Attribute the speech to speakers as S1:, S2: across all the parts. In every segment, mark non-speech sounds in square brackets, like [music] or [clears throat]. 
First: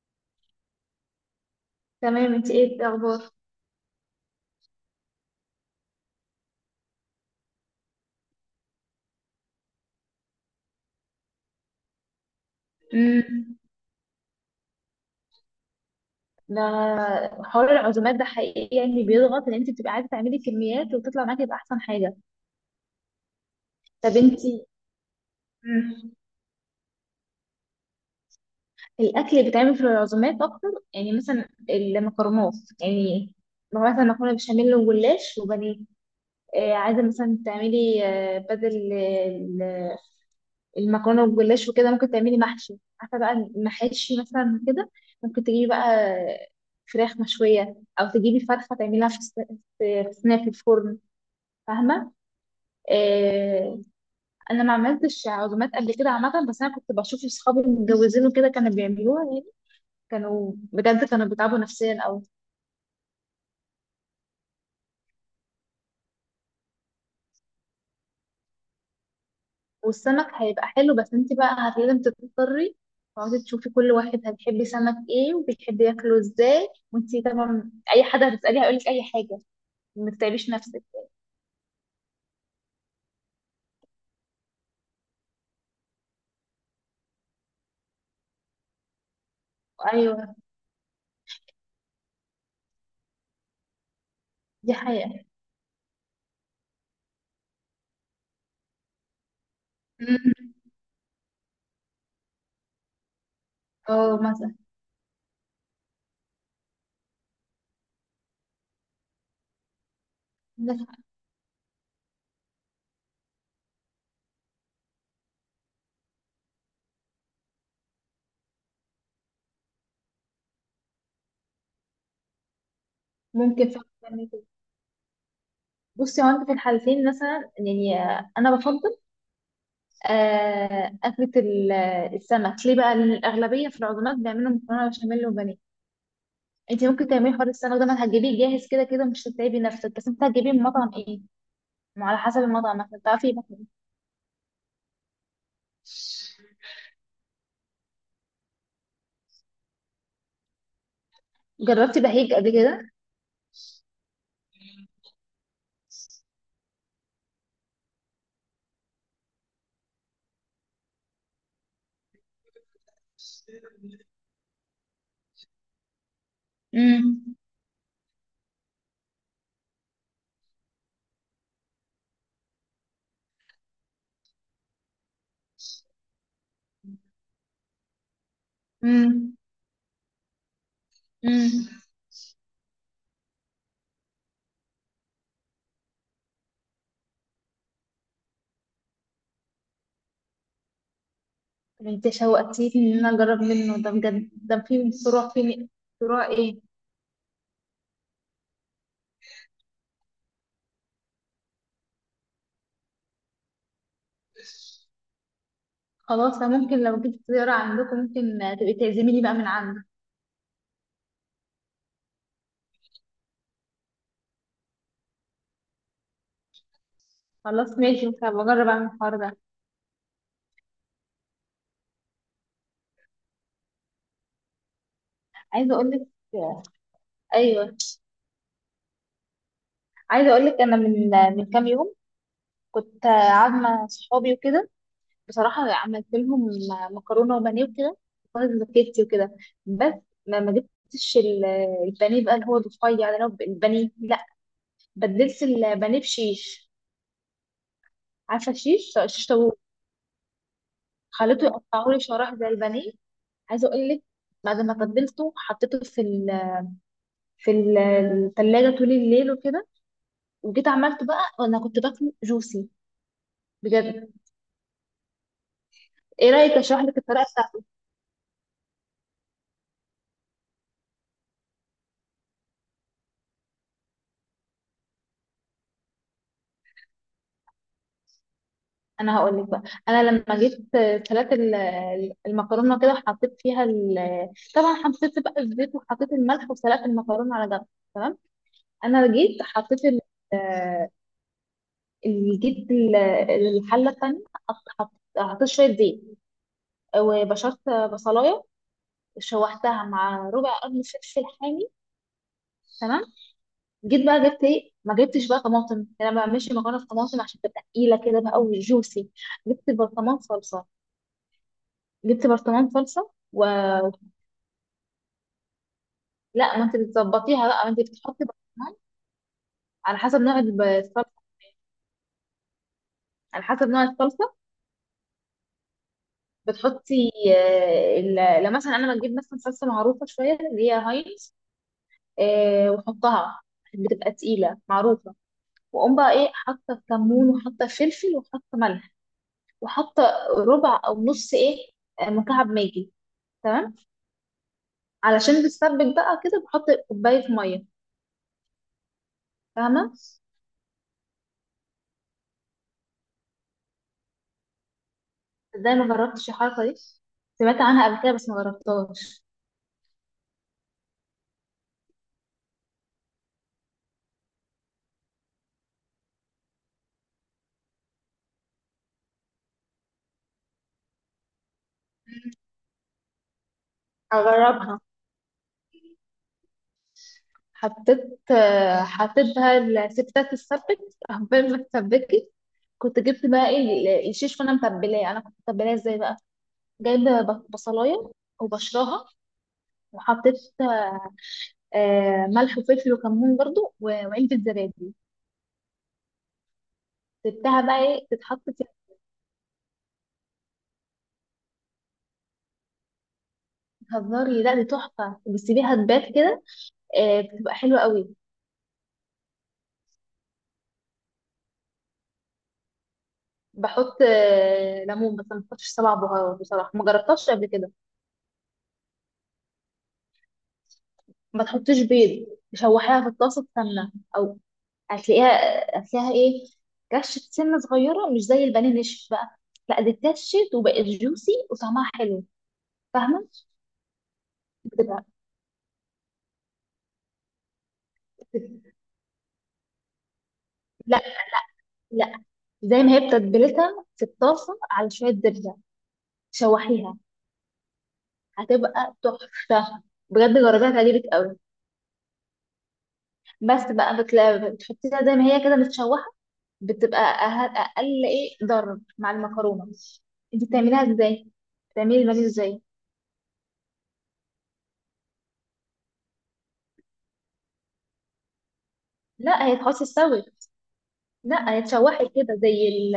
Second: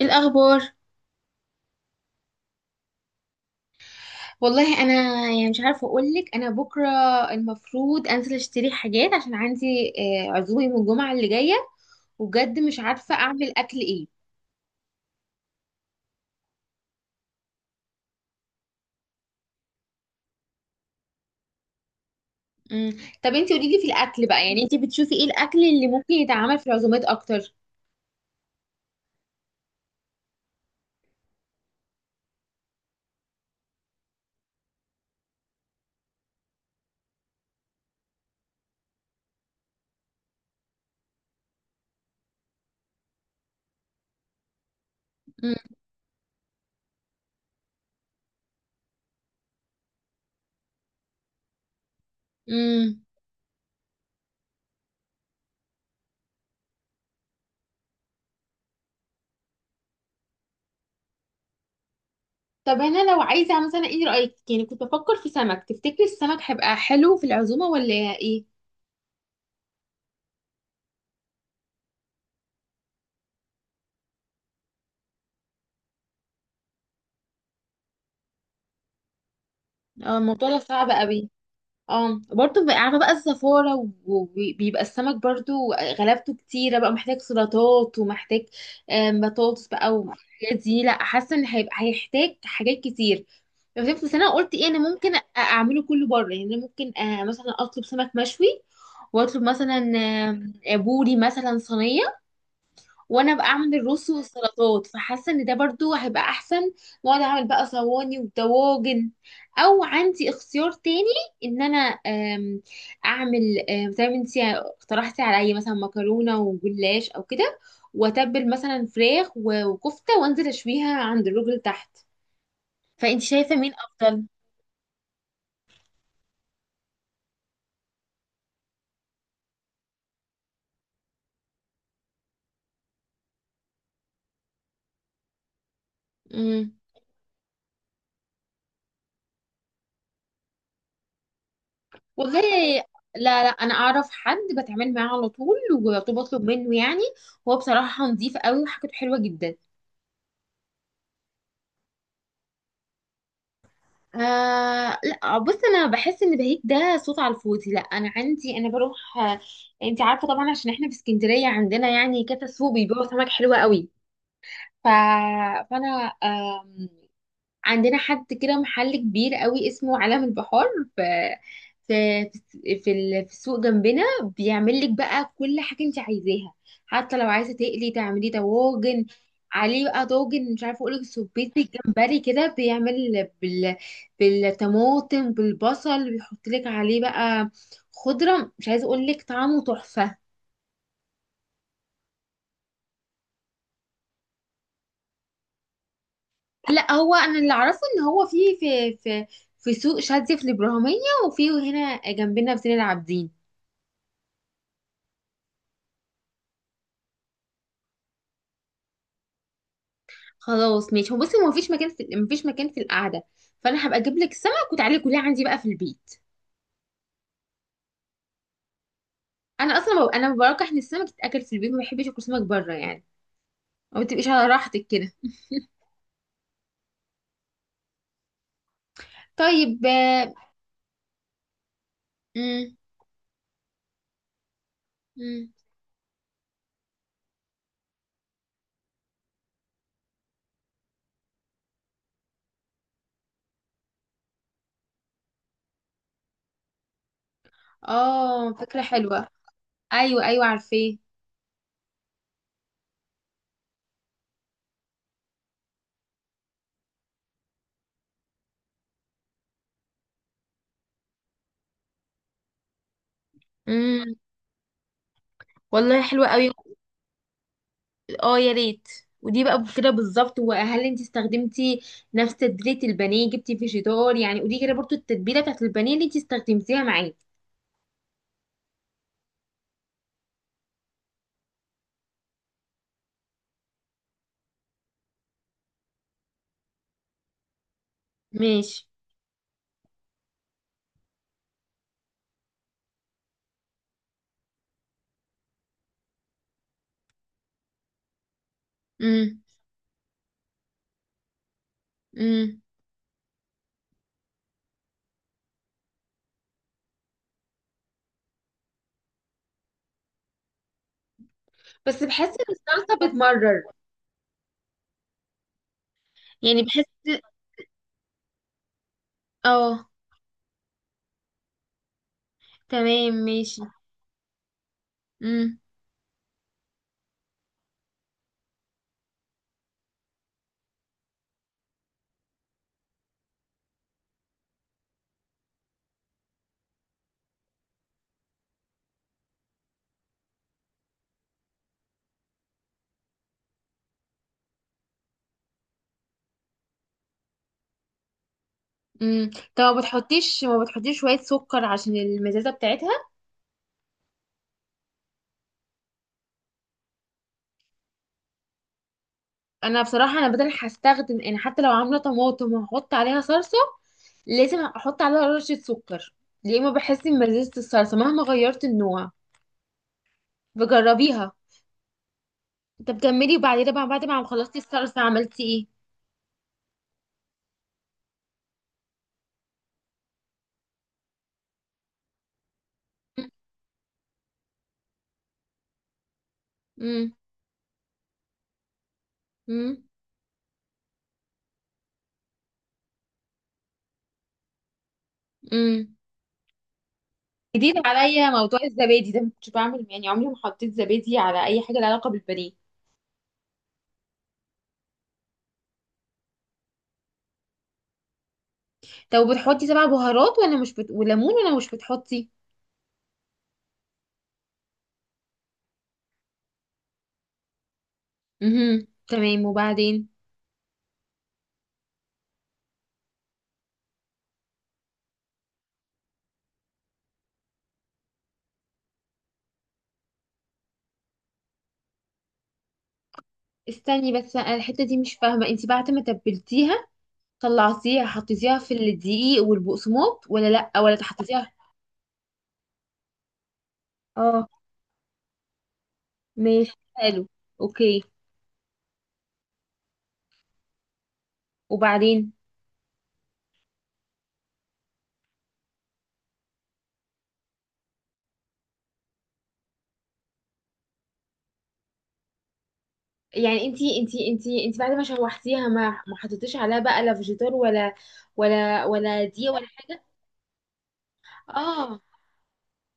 S1: إيه الاخبار؟
S2: تمام، انت ايه الاخبار؟
S1: والله انا يعني مش عارفه اقول لك، انا بكره المفروض انزل اشتري حاجات عشان عندي عزومه يوم الجمعه اللي جايه، وبجد مش عارفه اعمل
S2: امم
S1: اكل ايه.
S2: ده حوار العزومات ده حقيقي يعني بيضغط ان انت بتبقى عايزه تعملي كميات وتطلع معاكي باحسن حاجه.
S1: مم. طب انتي قولي لي في
S2: طب
S1: الاكل
S2: انت
S1: بقى، يعني انتي بتشوفي ايه الاكل اللي
S2: امم
S1: ممكن يتعمل في العزومات اكتر؟
S2: الاكل اللي بيتعمل في العزومات اكتر يعني مثلا المكرونات. يعني لو مثلا مكرونه بشاميل وجلاش وبانيه. عايزه مثلا تعملي بدل المكرونه والجلاش وكده ممكن تعملي محشي، عارفه بقى المحاشي مثلا كده. ممكن
S1: مم.
S2: تجيبي بقى فراخ مشويه او تجيبي فرخه تعمليها في صينيه في الفرن. فاهمه؟
S1: مم.
S2: آه انا ما عملتش عزومات قبل كده عامه، بس انا كنت بشوف اصحابي المتجوزين وكده كانوا بيعملوها يعني، كانوا بجد كانوا بيتعبوا نفسيا قوي.
S1: طب انا لو عايزه مثلا، ايه رايك؟ يعني كنت بفكر في سمك، تفتكري السمك هيبقى حلو في العزومه ولا ايه؟
S2: والسمك هيبقى حلو بس انت بقى لازم تضطري تقعدي تشوفي كل واحد هتحبي سمك ايه وبيحب ياكله ازاي، وانت طبعا اي حد هتساليه هيقول لك اي حاجه. ما
S1: اه، الموضوع
S2: تتعبيش
S1: ده
S2: نفسك.
S1: صعب قوي. اه برضه عارفه بقى الزفاره، وبيبقى السمك برضه غلبته كتيره، بقى محتاج سلطات ومحتاج بطاطس بقى
S2: ايوه،
S1: والحاجات دي. لا، حاسه ان هيبقى هيحتاج حاجات كتير. فهمت، بس انا قلت ايه،
S2: دي
S1: انا ممكن
S2: حقيقة.
S1: اعمله كله بره، يعني أنا ممكن مثلا اطلب سمك مشوي، واطلب مثلا
S2: مم.
S1: آم، آه، بوري مثلا صينيه، وانا بقى اعمل الرز
S2: اه، مثلا.
S1: والسلطات، فحاسه ان ده برضو هيبقى احسن. واقعد اعمل بقى صواني ودواجن، او عندي اختيار
S2: عندك
S1: تاني،
S2: حق.
S1: ان انا آم، اعمل زي ما انتي اقترحتي عليا مثلا مكرونه وجلاش او كده، واتبل مثلا فراخ وكفته وانزل اشويها عند الراجل تحت. فانت شايفه
S2: ممكن
S1: مين
S2: فعلا
S1: افضل؟
S2: تعمل كده. بصي هو انت في الحالتين مثلا يعني انا بفضل آه، اكلة ال- السمك ليه بقى، لأن الاغلبية في العزومات بيعملوا مكرونة بشاميل وبانيه.
S1: امم
S2: انت ممكن تعملي حوار السمك ده، ما هتجيبيه جاهز كده كده مش هتتعبي نفسك. بس انت هتجيبيه من مطعم ايه؟ ما على حسب
S1: والله،
S2: المطعم مثلا تعرفي
S1: لا
S2: يبقى
S1: لا، انا
S2: إيه.
S1: اعرف حد بتعامل معاه على طول وبطلب منه يعني، هو بصراحه نظيف قوي وحاجته حلوه جدا.
S2: جربتي بهيج قبل كده؟
S1: آه لا، بص انا بحس ان بهيج ده صوت على الفاضي. لا انا عندي، انا بروح. انت عارفه طبعا، عشان احنا في اسكندريه عندنا يعني كذا سوق بيبيعوا سمك حلوه قوي. ف... فانا
S2: امم.
S1: عندنا حد كده، محل كبير قوي اسمه عالم البحار، في في في السوق جنبنا، بيعمل لك بقى كل حاجة انت عايزاها. حتى لو عايزة تقلي تعملي طواجن عليه بقى، طاجن مش عارفة اقولك، سبيت
S2: امم.
S1: الجمبري كده بيعمل بالطماطم بالبصل، بيحط لك عليه بقى خضرة، مش عايزة اقولك طعمه تحفة.
S2: طب انت شوقتيني ان انا اجرب منه ده بجد. ده في فروع ايه؟
S1: لا، هو انا اللي اعرفه ان هو في سوق شاذلي في الابراهيمية، وفي هنا جنبنا في سن العابدين.
S2: خلاص، انا ممكن لو جيت زيارة عندكم ممكن تبقي تعزميني بقى من عندك.
S1: خلاص ماشي، هو بصي هو مفيش مكان في، مفيش مكان في القعده، فانا هبقى اجيب لك سمك وتعالي كلها عندي بقى في البيت.
S2: خلاص ماشي، ممكن أبقى اجرب اعمل الحوار ده.
S1: انا اصلا انا برجح ان السمك يتاكل في البيت، ما بحبش اكل سمك بره يعني، ما بتبقيش على راحتك كده.
S2: عايزه اقول لك. ايوه.
S1: طيب.
S2: عايزه اقول لك انا من كام يوم
S1: مم.
S2: كنت قاعده مع صحابي وكده،
S1: مم.
S2: بصراحه عملت لهم مكرونه وبانيه وكده، وخلاص زكيتي وكده. بس ما جبتش البانيه بقى، اللي هو الرفيع ده، اللي هو البانيه. لا، بدلت البانيه بشيش.
S1: اه،
S2: عارفه
S1: فكره
S2: الشيش، شيش
S1: حلوه.
S2: طاووق.
S1: ايوه ايوه، عارفاه.
S2: خليته يقطعه لي شرايح زي البانيه. عايزه اقول لك، بعد ما تبلته حطيته في الثلاجه طول الليل وكده. وجيت عملته بقى وانا كنت باكله جوسي، بجد.
S1: امم والله حلوة
S2: ايه
S1: قوي.
S2: رايك اشرح لك الطريقه بتاعته؟
S1: اه يا ريت. ودي بقى كده بالظبط، وهل انت استخدمتي نفس تتبيله البانيه؟ جبتي فيجيتار يعني؟ ودي كده برضو التتبيله بتاعت البانيه اللي انت استخدمتيها معاه؟
S2: انا هقول لك بقى. انا لما جيت سلقت المكرونه كده طبعا حطيت بقى الزيت وحطيت الملح وسلقت المكرونه على جنب. تمام.
S1: ماشي.
S2: انا جيت حطيت ال- جيت ال- الحله التانيه، حطيت شويه زيت وبشرت بصلايه، شوحتها مع ربع قرن فلفل حامي.
S1: امم
S2: تمام. جيت بقى جبت ايه، ما جبتش بقى طماطم، انا ما بعملش مكرونه بطماطم عشان تبقى تقيله كده بقى وجوسي. جبت برطمان صلصه.
S1: بس
S2: جبت
S1: بحس ان
S2: برطمان
S1: الصلصة
S2: صلصه
S1: بتمرر.
S2: ولا. ما
S1: يعني
S2: انت
S1: بحس.
S2: بتظبطيها بقى، ما انت بتحطي برطمان
S1: اه،
S2: على حسب نوع الصلصه،
S1: تمام
S2: على
S1: ماشي.
S2: حسب نوع الصلصه.
S1: امم.
S2: بتحطي لو مثلا انا ما اجيب مثلا صلصه معروفه شويه اللي هي هاينز، واحطها، بتبقى تقيله معروفه. واقوم بقى ايه حاطه كمون وحاطه فلفل وحاطه ملح وحاطه ربع او نص ايه، مكعب ماجي. تمام. علشان بتسبك بقى كده بحط كوبايه ميه.
S1: امم. طب ما
S2: فاهمه؟
S1: بتحطيش، ما بتحطيش شوية سكر عشان المزازة بتاعتها؟
S2: ازاي ما جربتش الحركه دي؟ سمعت عنها قبل كده بس ما جربتهاش.
S1: انا بصراحة انا بدل هستخدم يعني، حتى لو عاملة طماطم وهحط عليها صلصة، لازم احط عليها رشة سكر. يا اما بحس ان مزازة الصلصة مهما غيرت النوع، بجربيها. طب كملي، وبعدين بقى بعد ما خلصتي
S2: هجربها.
S1: الصلصة عملتي ايه؟
S2: حطيت بقى، الستات تتسبك عقبال ما تتسبكي. كنت جبت بقى ايه الشيش وانا متبلاه. انا كنت متبلاه ازاي بقى؟
S1: امم.
S2: جايبه بصلايه وبشرها،
S1: امم.
S2: وحطيت ملح وفلفل وكمون برضو و- وعلبه زبادي.
S1: امم
S2: سبتها
S1: جديد
S2: بقى ايه
S1: عليا
S2: تتحط.
S1: موضوع الزبادي ده، ما كنتش بعمل يعني، عمري ما حطيت زبادي على اي حاجه لها علاقه بالبانيه.
S2: هزاري، لا دي تحفة، بتسيبيها تبات كده، بتبقى حلوة قوي.
S1: طب بتحطي سبع بهارات ولا مش بت... وليمون، ولا مش بتحطي؟
S2: بحط ليمون بس ما بحطش سبع بهارات، بصراحة ما جربتهاش قبل كده.
S1: امم، تمام. وبعدين؟
S2: ما تحطيش بيض. تشوحيها في الطاسة سمنة أو هتلاقيها هتلاقيها إيه؟ كشة سنة صغيرة مش زي البانيه نشف بقى. لا، دي اتكشت وبقت جوسي وطعمها حلو. فاهمة؟
S1: استني بس، أنا الحته دي
S2: بتبقى
S1: مش فاهمه، انت بعد ما تبلتيها طلعتيها حطيتيها في
S2: بت-
S1: الدقيق والبقسماط، ولا لا، ولا
S2: لا
S1: حطيتيها؟
S2: لا، زي ما هي بتتبلتها في
S1: اه
S2: الطاسة على شوية زبدة.
S1: ماشي
S2: شوحيها.
S1: حلو. اوكي،
S2: هتبقى تحفة، بجد جربيها تعجبك قوي.
S1: وبعدين؟
S2: بس بقى بتحطيها زي ما هي كده متشوحة. بتبقى أقل إيه، ضرب مع المكرونة. أنت بتعمليها إزاي؟ بتعملي البانيه إزاي؟
S1: يعني انت بعد ما شوحتيها ما حطيتيش عليها بقى لا فيجيتار ولا
S2: لا،
S1: دقيق
S2: هي
S1: ولا
S2: تحطي
S1: حاجه؟
S2: استوت. لا، هي
S1: اه
S2: اتشوحت كده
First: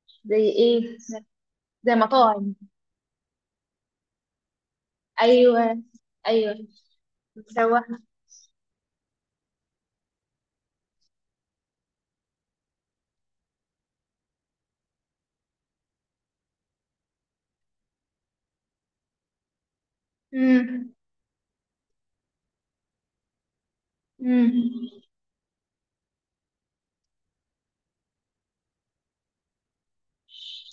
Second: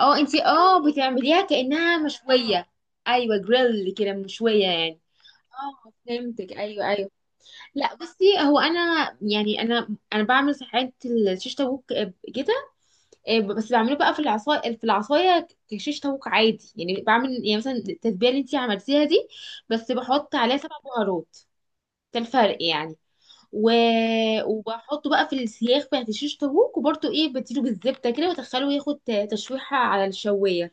S1: اه،
S2: زي
S1: انتي
S2: إيه؟
S1: بتعمليها
S2: زي
S1: كأنها
S2: مطاعم.
S1: مشوية؟ ايوه، جريل كده، مشوية يعني.
S2: أيوه،
S1: اه فهمتك،
S2: أيوه،
S1: ايوه ايوه. لا
S2: متشوحة.
S1: بصي، هو انا يعني، انا بعمل ساعات الشيش طاووق كده، بس بعمله بقى في العصايه، في العصايه كشيش طاووق عادي يعني، بعمل يعني مثلا التتبيله اللي انتي عملتيها دي، بس بحط عليها سبع
S2: مم.
S1: بهارات، ده الفرق يعني. و...
S2: مم.
S1: وبحطه بقى في السياخ بتاعت الشيش طاووق، وبرده ايه، بديله بالزبده كده وادخله ياخد تشويحه على الشوايه.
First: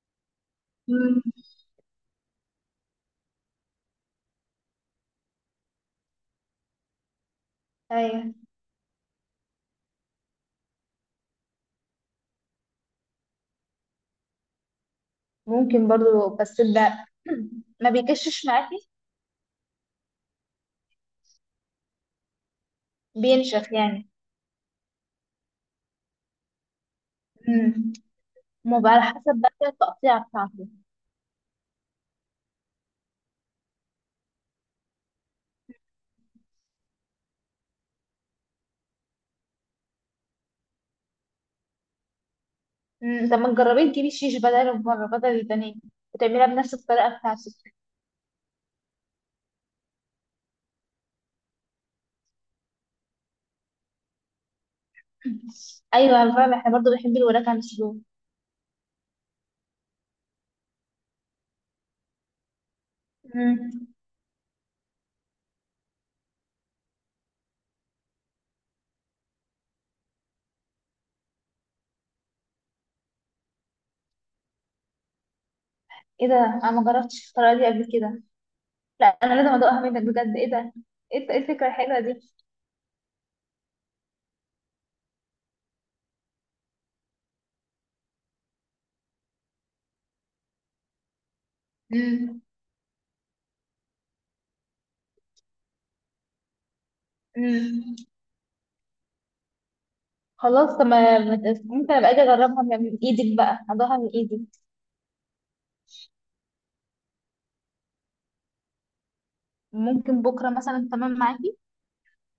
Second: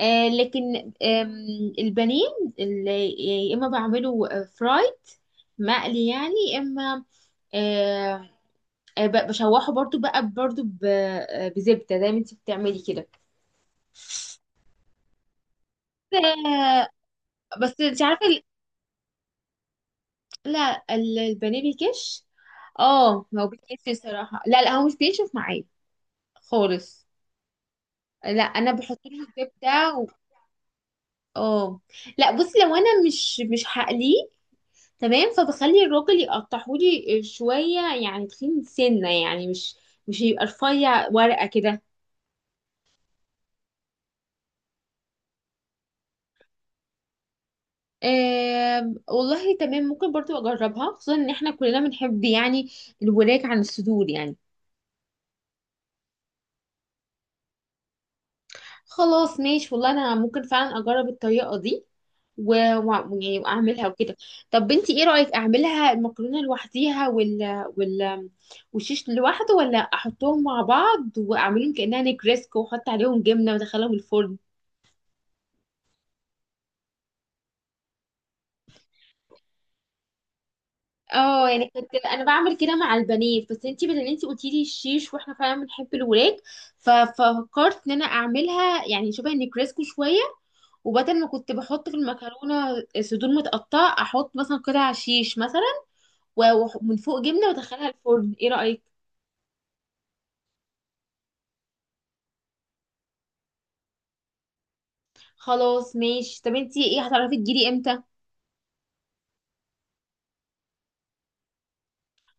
S1: آه لكن
S2: مم.
S1: آم، البانيه اللي يا اما بعمله فرايد، مقلي يعني، يا اما آه،
S2: أيوه.
S1: بشوحه برضو بقى، بزبدة زي ما انت بتعملي كده.
S2: ممكن برضو، بس
S1: آه،
S2: ده
S1: بس
S2: [clears throat] ما
S1: انت عارفة ال-
S2: بيكشش معاكي.
S1: لا ال- البانيه بيكش. اه ما هو
S2: بينشف
S1: بيكش
S2: يعني.
S1: الصراحة، لا لا، هو مش بينشف معايا خالص.
S2: مم.
S1: لا انا
S2: ما بقى
S1: بحط
S2: على
S1: له
S2: حسب بقى
S1: الزبدة.
S2: التقطيع بتاعته.
S1: اه لا بصي، لو انا مش هقليه، تمام، فبخلي الراجل يقطعهولي شوية يعني تخين سنة يعني، مش مش يبقى رفيع ورقة كده.
S2: مم، طب ما تجربي تجيبي شيش بدل البانيه وتعملها بنفس الطريقة بتاعتك.
S1: والله تمام، ممكن برضو اجربها، خصوصا ان احنا كلنا بنحب يعني الوراك عن الصدور يعني.
S2: [laughs] أيوة، أنا فاهمة، احنا برضه بنحب الوراك عن الشروب.
S1: خلاص ماشي، والله انا ممكن فعلا اجرب الطريقة دي، و... و... يعني واعملها
S2: مم.
S1: وكده. طب بنتي ايه رأيك، اعملها المكرونة لوحديها وال والشيش لوحده، ولا احطهم مع بعض واعملهم كأنها نجريسكو واحط عليهم جبنة وادخلهم الفرن؟
S2: ايه ده، أنا ما جربتش الطريقة دي قبل كده. لا أنا لازم أدوقها منك بجد. ايه ده؟ إيه
S1: اه،
S2: الفكرة
S1: يعني كنت
S2: الحلوة دي؟
S1: انا بعمل كده مع البنات، بس انتي بدل، انتي قلتي لي الشيش واحنا فعلا بنحب الوراك، ففكرت ان انا اعملها يعني شبه النجريسكو شويه، وبدل ما كنت بحط في
S2: مم.
S1: المكرونه صدور متقطعه، احط مثلا قطع شيش مثلا، ومن فوق جبنه وادخلها
S2: مم.
S1: الفرن. ايه رايك؟
S2: خلاص، طب ما ما ت- ممكن أبقى أجي أجربها من إيدك بقى، أدوقها من إيدك.
S1: خلاص ماشي. طب انتي ايه، هتعرفي تجيلي امتى؟
S2: ممكن بكرة مثلا، تمام معاكي.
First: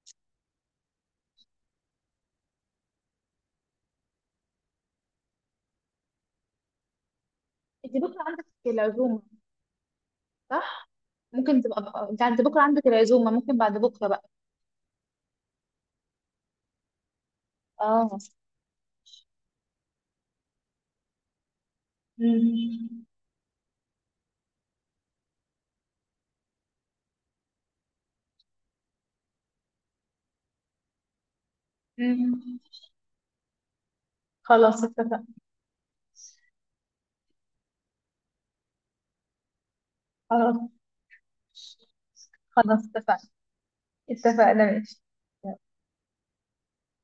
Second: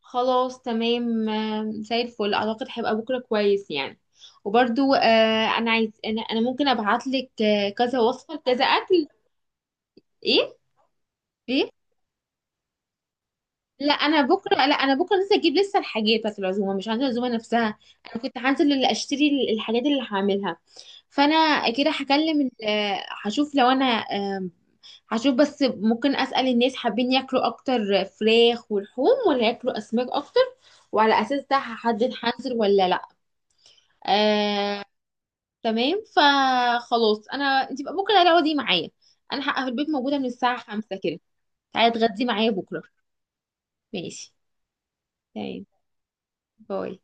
S1: خلاص تمام. زي الفل، اعتقد هيبقى بكره كويس يعني. وبرده انا عايز انا انا ممكن ابعت لك
S2: أنت
S1: كذا
S2: بكرة
S1: وصفه
S2: عندك
S1: كذا اكل.
S2: العزومة،
S1: ايه؟
S2: صح؟ ممكن
S1: ايه؟
S2: تبقى أنت بكرة عندك العزومة، ممكن بعد
S1: لا
S2: بكرة
S1: انا
S2: بقى.
S1: بكره لا انا بكره لسه اجيب لسه الحاجات بتاعت العزومه، مش هنزل العزومه نفسها.
S2: اه.
S1: انا كنت هنزل اللي اشتري الحاجات اللي هعملها. فانا كده هكلم
S2: مم.
S1: هشوف لو انا، هشوف بس، ممكن اسال الناس حابين ياكلوا اكتر فراخ ولحوم، ولا ياكلوا اسماك اكتر، وعلى اساس ده هحدد
S2: مم.
S1: هنزل ولا لا. آه،
S2: خلاص اتفقنا.
S1: تمام، فخلاص، انا انت بقى بكره تعالي اقعدي معايا، انا هبقى في البيت موجوده من الساعه
S2: خلاص.
S1: 5 كده. تعالي اتغدي معايا بكره.
S2: خلاص اتفقنا،
S1: ماشي،
S2: اتفقنا، ماشي.
S1: تمام. باي.